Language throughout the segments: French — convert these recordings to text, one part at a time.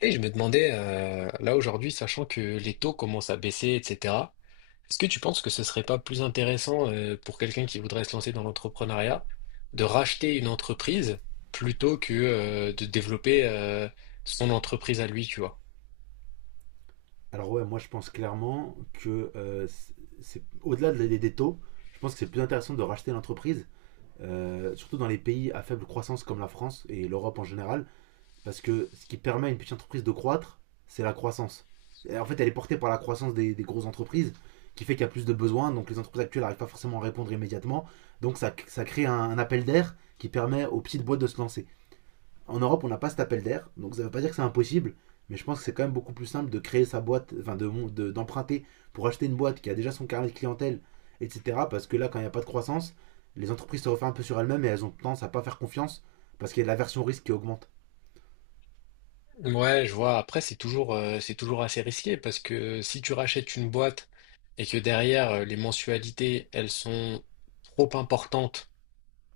Et je me demandais, là aujourd'hui, sachant que les taux commencent à baisser, etc., est-ce que tu penses que ce serait pas plus intéressant pour quelqu'un qui voudrait se lancer dans l'entrepreneuriat de racheter une entreprise plutôt que de développer son entreprise à lui, tu vois? Alors ouais, moi je pense clairement que des taux, je pense que c'est plus intéressant de racheter l'entreprise, surtout dans les pays à faible croissance comme la France et l'Europe en général, parce que ce qui permet à une petite entreprise de croître, c'est la croissance. Et en fait, elle est portée par la croissance des grosses entreprises, qui fait qu'il y a plus de besoins, donc les entreprises actuelles n'arrivent pas forcément à répondre immédiatement, donc ça crée un appel d'air qui permet aux petites boîtes de se lancer. En Europe, on n'a pas cet appel d'air, donc ça ne veut pas dire que c'est impossible, mais je pense que c'est quand même beaucoup plus simple de créer sa boîte, d'emprunter pour acheter une boîte qui a déjà son carnet de clientèle, etc. Parce que là, quand il n'y a pas de croissance, les entreprises se referment un peu sur elles-mêmes et elles ont tendance à ne pas faire confiance parce qu'il y a de la version risque qui augmente. Ouais, je vois. Après, c'est toujours assez risqué parce que si tu rachètes une boîte et que derrière, les mensualités, elles sont trop importantes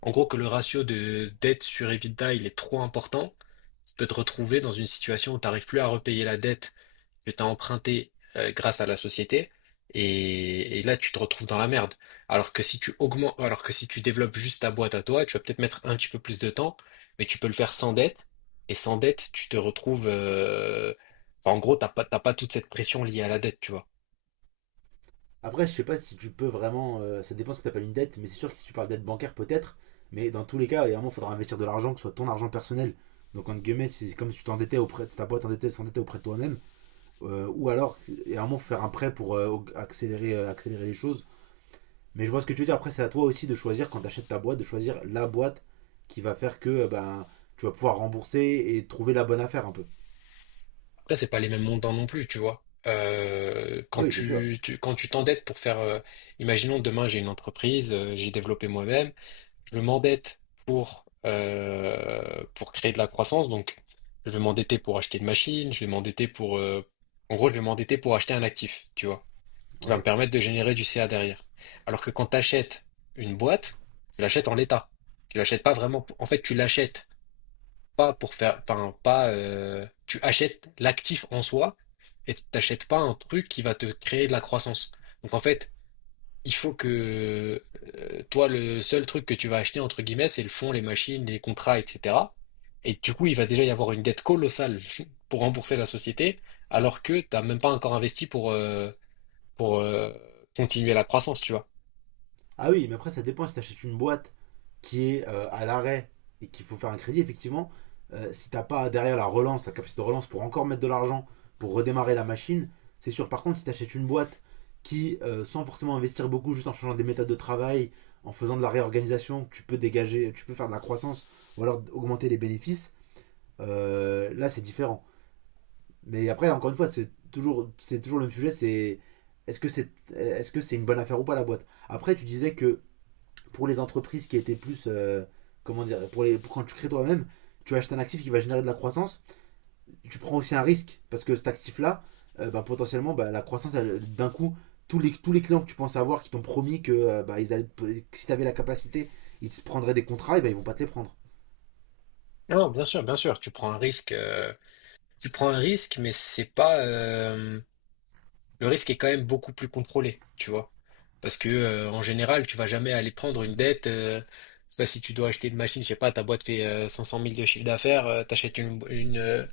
en gros que le ratio de dette sur EBITDA, il est trop important, tu peux te retrouver dans une situation où tu n'arrives plus à repayer la dette que tu as empruntée grâce à la société, et là tu te retrouves dans la merde. Alors que si tu développes juste ta boîte à toi, tu vas peut-être mettre un petit peu plus de temps, mais tu peux le faire sans dette, et sans dette, tu te retrouves enfin, en gros, t'as pas toute cette pression liée à la dette, tu vois. Après, je sais pas si tu peux vraiment, ça dépend ce que tu appelles une dette, mais c'est sûr que si tu parles dette bancaire, peut-être. Mais dans tous les cas, il faudra investir de l'argent, que ce soit ton argent personnel. Donc, entre guillemets, c'est comme si tu t'endettais auprès de ta boîte, s'endettait auprès de toi-même. Ou alors, et à un moment, faut faire un prêt pour accélérer les choses. Mais je vois ce que tu veux dire. Après, c'est à toi aussi de choisir, quand tu achètes ta boîte, de choisir la boîte qui va faire que tu vas pouvoir rembourser et trouver la bonne affaire un peu. Après, c'est pas les mêmes montants non plus, tu vois. Euh, quand Oui, c'est sûr. tu, tu- quand tu t'endettes pour faire, imaginons demain j'ai une entreprise, j'ai développé moi-même, je m'endette pour créer de la croissance, donc je vais m'endetter pour acheter une machine, je vais m'endetter en gros, je vais m'endetter pour acheter un actif, tu vois, qui va me Ouais. permettre de générer du CA derrière. Alors que quand tu achètes une boîte, tu l'achètes en l'état, tu l'achètes pas vraiment. En fait, tu l'achètes pas pour faire, enfin, pas, tu achètes l'actif en soi et tu t'achètes pas un truc qui va te créer de la croissance. Donc en fait, il faut que toi, le seul truc que tu vas acheter, entre guillemets, c'est le fonds, les machines, les contrats, etc. Et du coup, il va déjà y avoir une dette colossale pour rembourser la société, alors que t'as même pas encore investi pour continuer la croissance, tu vois. Ah oui, mais après, ça dépend si tu achètes une boîte qui est à l'arrêt et qu'il faut faire un crédit, effectivement, si t'as pas derrière la relance, la capacité de relance pour encore mettre de l'argent pour redémarrer la machine, c'est sûr. Par contre, si t'achètes une boîte qui, sans forcément investir beaucoup, juste en changeant des méthodes de travail, en faisant de la réorganisation, tu peux dégager, tu peux faire de la croissance ou alors augmenter les bénéfices, là c'est différent. Mais après, encore une fois, c'est toujours le même sujet, c'est est-ce que c'est est -ce que c'est une bonne affaire ou pas la boîte. Après, tu disais que pour les entreprises qui étaient plus, comment dire, pour les, pour quand tu crées toi-même, tu achètes un actif qui va générer de la croissance. Tu prends aussi un risque parce que cet actif-là, potentiellement, bah, la croissance, d'un coup, tous les clients que tu penses avoir qui t'ont promis que, ils allaient, que si tu avais la capacité, ils te prendraient des contrats, et bah ils vont pas te les prendre. Non, bien sûr, tu prends un risque, tu prends un risque, mais c'est pas, le risque est quand même beaucoup plus contrôlé, tu vois. Parce que en général, tu vas jamais aller prendre une dette. Je sais pas si tu dois acheter une machine, je sais pas, ta boîte fait 500 000 de chiffre d'affaires,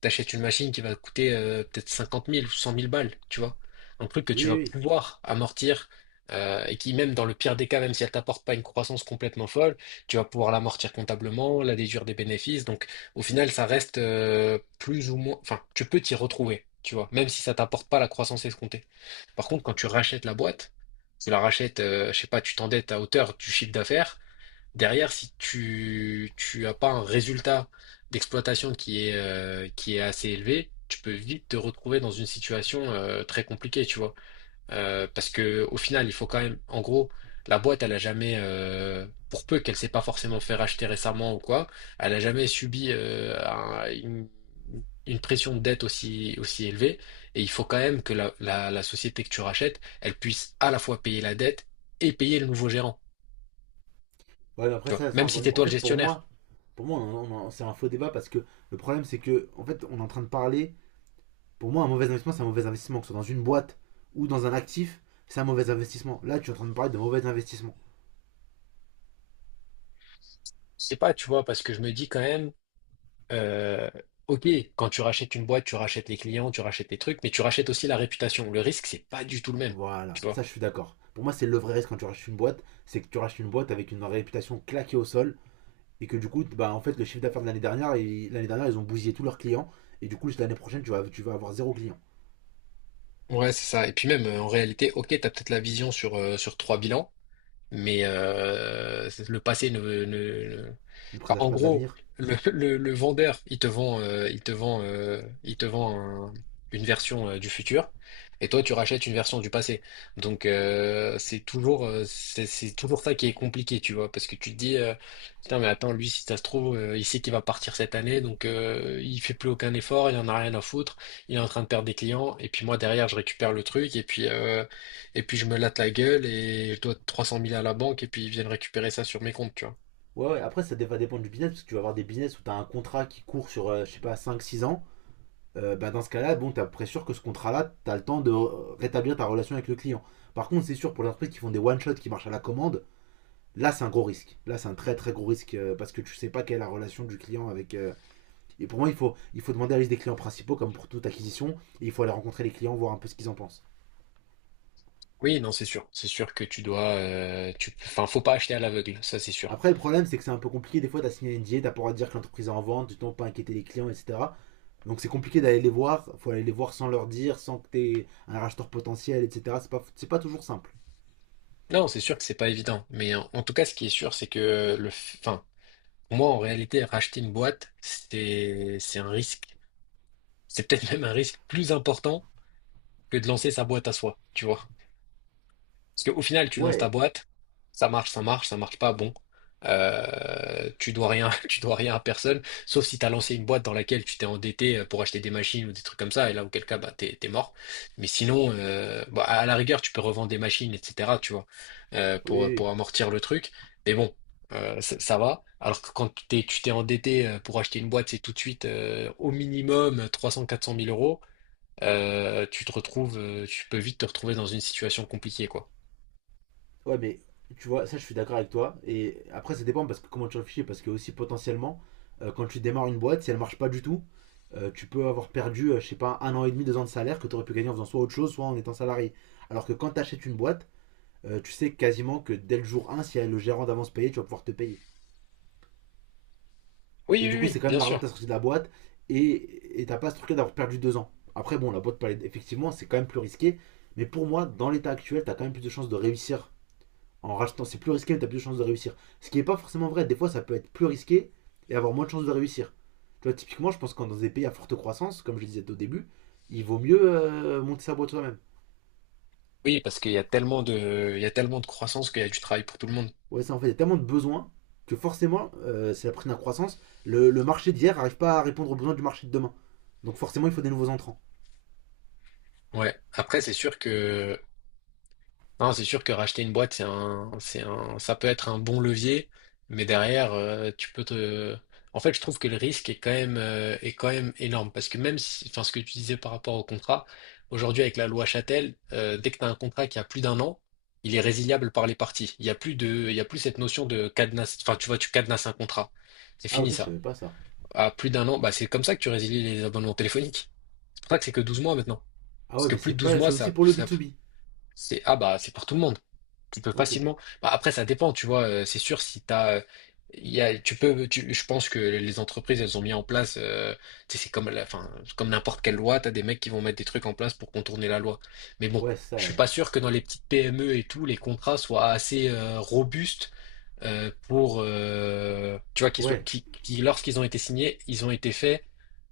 T'achètes une machine qui va te coûter peut-être 50 000 ou 100 000 balles, tu vois. Un truc que Oui, tu oui, vas oui. pouvoir amortir et qui, même dans le pire des cas, même si elle t'apporte pas une croissance complètement folle, tu vas pouvoir l'amortir comptablement, la déduire des bénéfices. Donc, au final, ça reste plus ou moins. Enfin, tu peux t'y retrouver, tu vois, même si ça t'apporte pas la croissance escomptée. Par contre, quand tu rachètes la boîte, tu la rachètes, je sais pas, tu t'endettes à hauteur du chiffre d'affaires. Derrière, si tu as pas un résultat d'exploitation qui est assez élevé, tu peux vite te retrouver dans une situation très compliquée, tu vois. Parce que au final, il faut quand même, en gros, la boîte, elle a jamais, pour peu qu'elle s'est pas forcément fait racheter récemment ou quoi, elle a jamais subi une pression de dette aussi élevée. Et il faut quand même que la société que tu rachètes, elle puisse à la fois payer la dette et payer le nouveau gérant, Ouais, mais tu après, vois. ça Même si encore une c'est fois. En toi le fait, pour gestionnaire. moi, pour moi on c'est un faux débat parce que le problème, c'est que, en fait, on est en train de parler. Pour moi, un mauvais investissement, c'est un mauvais investissement, que ce soit dans une boîte ou dans un actif, c'est un mauvais investissement. Là, tu es en train de me parler de mauvais investissement. Je sais pas, tu vois, parce que je me dis quand même, euh, ok, quand tu rachètes une boîte, tu rachètes les clients, tu rachètes les trucs, mais tu rachètes aussi la réputation. Le risque, c'est pas du tout le même, Voilà, tu vois. ça je suis d'accord. Pour moi, c'est le vrai risque quand tu rachètes une boîte, c'est que tu rachètes une boîte avec une réputation claquée au sol et que du coup, bah, en fait, le chiffre d'affaires de l'année dernière, ils ont bousillé tous leurs clients et du coup, l'année prochaine, tu vas avoir zéro client. Ouais, c'est ça. Et puis même, en réalité, ok, t'as peut-être la vision sur, sur trois bilans, mais c'est- le passé ne- Ne Enfin, présage en pas de gros, l'avenir. le vendeur, il te vend une version du futur, et toi, tu rachètes une version du passé. Donc, c'est toujours ça qui est compliqué, tu vois, parce que tu te dis, putain, mais attends, lui, si ça se trouve, il sait qu'il va partir cette année, donc il fait plus aucun effort, il en a rien à foutre, il est en train de perdre des clients, et puis moi derrière, je récupère le truc, et puis je me latte la gueule et je dois 300 000 à la banque et puis ils viennent récupérer ça sur mes comptes, tu vois. Ouais, ouais, après, ça va dépendre du business parce que tu vas avoir des business où tu as un contrat qui court sur, je sais pas, cinq, six ans, dans ce cas-là, bon, t'es à peu près sûr que ce contrat-là, t'as le temps de rétablir ta relation avec le client. Par contre, c'est sûr pour les entreprises qui font des one-shots qui marchent à la commande, là c'est un gros risque. Là c'est un très très gros risque parce que tu sais pas quelle est la relation du client avec, et pour moi, il faut demander la liste des clients principaux comme pour toute acquisition et il faut aller rencontrer les clients, voir un peu ce qu'ils en pensent. Oui, non, c'est sûr. C'est sûr que tu dois, enfin, faut pas acheter à l'aveugle, ça c'est sûr. Après, le problème c'est que c'est un peu compliqué. Des fois, t'as signé un NDA, t'as pas le droit de dire que l'entreprise est en vente, tu t'en pas inquiéter les clients, etc. Donc c'est compliqué d'aller les voir. Il faut aller les voir sans leur dire, sans que t'aies un racheteur potentiel, etc. C'est pas toujours simple. Non, c'est sûr que c'est pas évident. Mais en tout cas, ce qui est sûr, c'est que enfin, moi en réalité, racheter une boîte, c'est un risque. C'est peut-être même un risque plus important que de lancer sa boîte à soi, tu vois. Parce qu'au final, tu lances ta Ouais, boîte, ça marche, ça marche, ça marche pas, bon. Tu dois rien, tu dois rien à personne, sauf si tu as lancé une boîte dans laquelle tu t'es endetté pour acheter des machines ou des trucs comme ça, et là, auquel cas, bah, t'es, t'es mort. Mais sinon, bah, à la rigueur, tu peux revendre des machines, etc., tu vois, euh, oui, pour, pour oui. amortir le truc. Mais bon, ça, ça va. Alors que quand tu t'es endetté pour acheter une boîte, c'est tout de suite au minimum 300-400 mille euros. Tu peux vite te retrouver dans une situation compliquée, quoi. Ouais, mais tu vois, ça je suis d'accord avec toi. Et après, ça dépend parce que comment tu réfléchis. Parce que aussi potentiellement, quand tu démarres une boîte, si elle marche pas du tout, tu peux avoir perdu, je sais pas, un an et demi, deux ans de salaire que tu aurais pu gagner en faisant soit autre chose, soit en étant salarié. Alors que quand tu achètes une boîte, tu sais quasiment que dès le jour un si elle a le gérant d'avance payé, tu vas pouvoir te payer. Oui, Et oui, du coup, oui, c'est quand même bien de l'argent que sûr. tu as sorti de la boîte et t'as pas ce truc-là d'avoir perdu deux ans. Après, bon, la boîte, effectivement, c'est quand même plus risqué. Mais pour moi, dans l'état actuel, tu as quand même plus de chances de réussir en rachetant, c'est plus risqué, t'as plus de chances de réussir. Ce qui n'est pas forcément vrai, des fois ça peut être plus risqué et avoir moins de chances de réussir. Tu vois, typiquement, je pense que dans des pays à forte croissance, comme je disais au début, il vaut mieux monter sa boîte soi-même. Oui, parce qu'il y a tellement de croissance qu'il y a du travail pour tout le monde. Ouais, ça en fait, il y a tellement de besoins que forcément, c'est la prise de la croissance, le marché d'hier n'arrive pas à répondre aux besoins du marché de demain. Donc forcément, il faut des nouveaux entrants. Ouais. Après, c'est sûr que, non, c'est sûr que racheter une boîte, ça peut être un bon levier, mais derrière, en fait, je trouve que le risque est quand même énorme parce que même si, enfin, ce que tu disais par rapport au contrat, aujourd'hui avec la loi Châtel, dès que tu as un contrat qui a plus d'un an, il est résiliable par les parties. Il y a plus cette notion de cadenas, enfin, tu vois, tu cadenas un contrat. C'est Ah ok, fini je ça. savais pas ça. À plus d'un an, bah c'est comme ça que tu résilies les abonnements téléphoniques. C'est pour ça que c'est que 12 mois maintenant. Ah Parce ouais, que mais plus c'est de 12 pas, mois, c'est aussi ça, pour le ça- B2B. c'est ah bah c'est pour tout le monde. Tu peux Ok. facilement. Bah, après, ça dépend, tu vois. C'est sûr si t'as, il y a, tu peux, tu- je pense que les entreprises, elles ont mis en place. Tu sais, c'est comme la, enfin, comme n'importe quelle loi, t'as des mecs qui vont mettre des trucs en place pour contourner la loi. Mais bon, Ouais, je suis ça. pas sûr que dans les petites PME et tout, les contrats soient assez robustes pour, tu vois, qu'ils soient, Ouais, lorsqu'ils ont été signés, ils ont été faits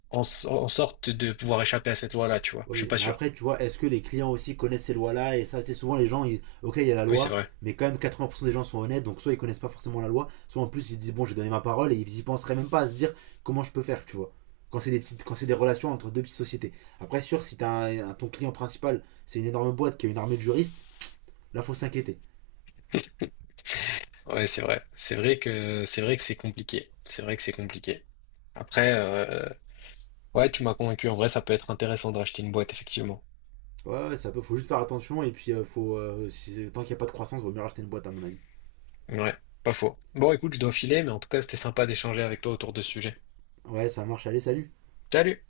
en sorte de pouvoir échapper à cette loi-là, tu vois. oui, Je suis oui, pas mais sûr. après, tu vois, est-ce que les clients aussi connaissent ces lois-là? Et ça, tu sais, souvent les gens, ils, ok, il y a la Oui, c'est loi, vrai. mais quand même 80% des gens sont honnêtes, donc soit ils connaissent pas forcément la loi, soit en plus ils disent bon, j'ai donné ma parole et ils y penseraient même pas à se dire comment je peux faire, tu vois. Quand c'est des petites, quand c'est des relations entre deux petites sociétés. Après, sûr, si t'as un, ton client principal, c'est une énorme boîte qui a une armée de juristes, là, faut s'inquiéter. Ouais, c'est vrai. c'est vrai que c'est compliqué. C'est vrai que c'est compliqué. Après, ouais, tu m'as convaincu. En vrai, ça peut être intéressant de racheter une boîte, effectivement. Ouais, ouais, ça peut, faut juste faire attention et puis faut, tant qu'il n'y a pas de croissance, vaut mieux racheter une boîte à mon avis. Ouais, pas faux. Bon, écoute, je dois filer, mais en tout cas, c'était sympa d'échanger avec toi autour de ce sujet. Ouais, ça marche, allez, salut. Salut!